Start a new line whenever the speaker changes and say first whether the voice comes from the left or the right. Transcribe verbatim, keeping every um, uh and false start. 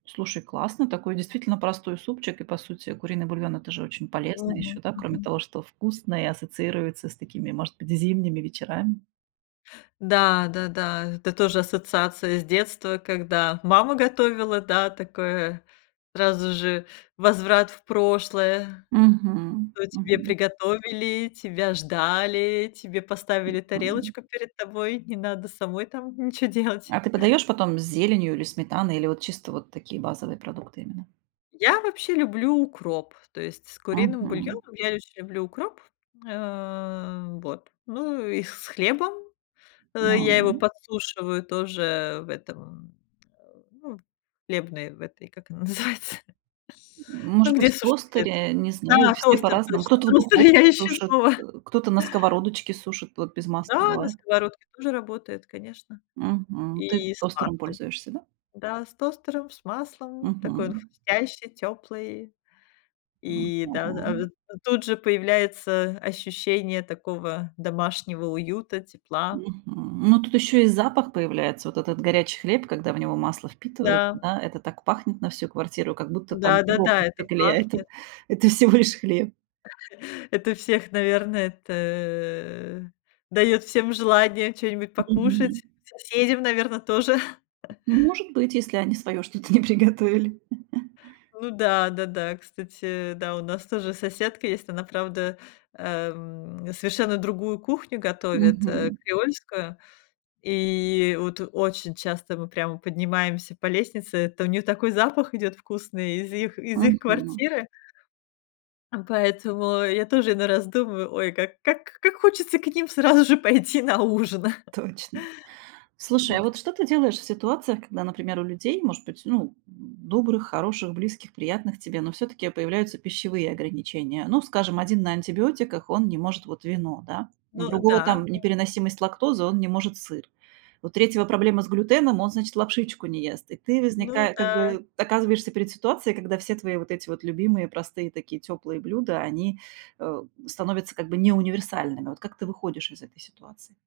right: Слушай, классно, такой действительно простой супчик. И по сути куриный бульон- это же очень полезно
left: Мгм.
right: ещё, да, кроме
left: Мгм.
right: того, что вкусно и ассоциируется с такими, может быть, зимними вечерами.
left: Да да да, это тоже ассоциация с детства, когда мама готовила, да, такое сразу же возврат в прошлое:
right: Мгм.
left: то тебе
right: Мгм.
left: приготовили, тебя ждали, тебе поставили тарелочку перед тобой, не надо самой там ничего делать.
right: А ты подаёшь потом с зеленью или сметаной, или вот чисто вот такие базовые продукты именно?
left: Я вообще люблю укроп, то есть с куриным
right: Мгм.
left: бульоном я еще люблю укроп, э, вот, ну и с хлебом,
right: Да,
left: э, я его
right: м.
left: подсушиваю тоже в этом, м, а, ну, в хлебной, в этой, как она называется?
right: М может
left: Ну,
right: быть,
left: где
right: в
left: сушат хлет.
right: тостере? Не знаю,
left: Да,
right: все
left: тостер,
right: по-разному.
left: точно,
right: Кто-то в
left: тостер,
right: духовке
left: я ищу
right: сушит, э,
left: слово.
right: кто-то на сковородочке сушит. Вот без масла
left: Да, на
right: бывает.
left: сковородке тоже работает, конечно,
right: Мгм. Ты
left: и с
right: тостером
left: маслом.
right: пользуешься, да?
left: Да, с тостером, с маслом, такой он
right: Мгм.
left: хрустящий, тёплый,
right: Ну
left: и да, а,
right: да.
left: а тут же появляется ощущение такого домашнего уюта, тепла.
right: Мгм. Ну, тут ещё и запах появляется. Вот этот горячий хлеб, когда в него масло впитывается,
left: Да.
right: да, это так пахнет на всю квартиру, как будто там.
left: Да да да, это пахнет.
right: [unintelligible] Это всего лишь хлеб.
left: Это всех, наверное, это даёт всем желание чё-нибудь
right: Мгм.
left: покушать. Соседям, наверно, тоже.
right: Ну, может быть, если они своё что-то не приготовили.
left: Ну да, да, да, кстати, да, у нас тоже соседка есть, она, правда, эм, совершенно другую кухню готовит, э,
right: Мгм.
left: креольскую. И вот очень часто мы прямо поднимаемся по лестнице. То у неё такой запах идёт вкусный из их из их
right: Мгм.
left: квартиры. М, поэтому я тоже иной раз думаю: "Ой, как как как хочется к ним сразу же пойти на ужин".
right: Точно. Слушай, а вот что ты делаешь в ситуациях, когда, например, у людей, может быть, ну, м, добрых, хороших, близких, приятных тебе, но всё-таки появляются пищевые ограничения? Ну, скажем, один на антибиотиках, он не может вот вино, да, у
left: Ну
right: другого
left: да,
right: там
left: да.
right: непереносимость лактозы, он не может сыр. У третьего проблема с глютеном, он, значит, лапшичку не ест. И ты
left: Ну
right: возника как
left: да.
right: бы оказываешься перед ситуацией, когда все твои вот эти вот любимые, простые такие тёплые блюда, они, э, становятся как бы не универсальными. Вот как ты выходишь из этой ситуации?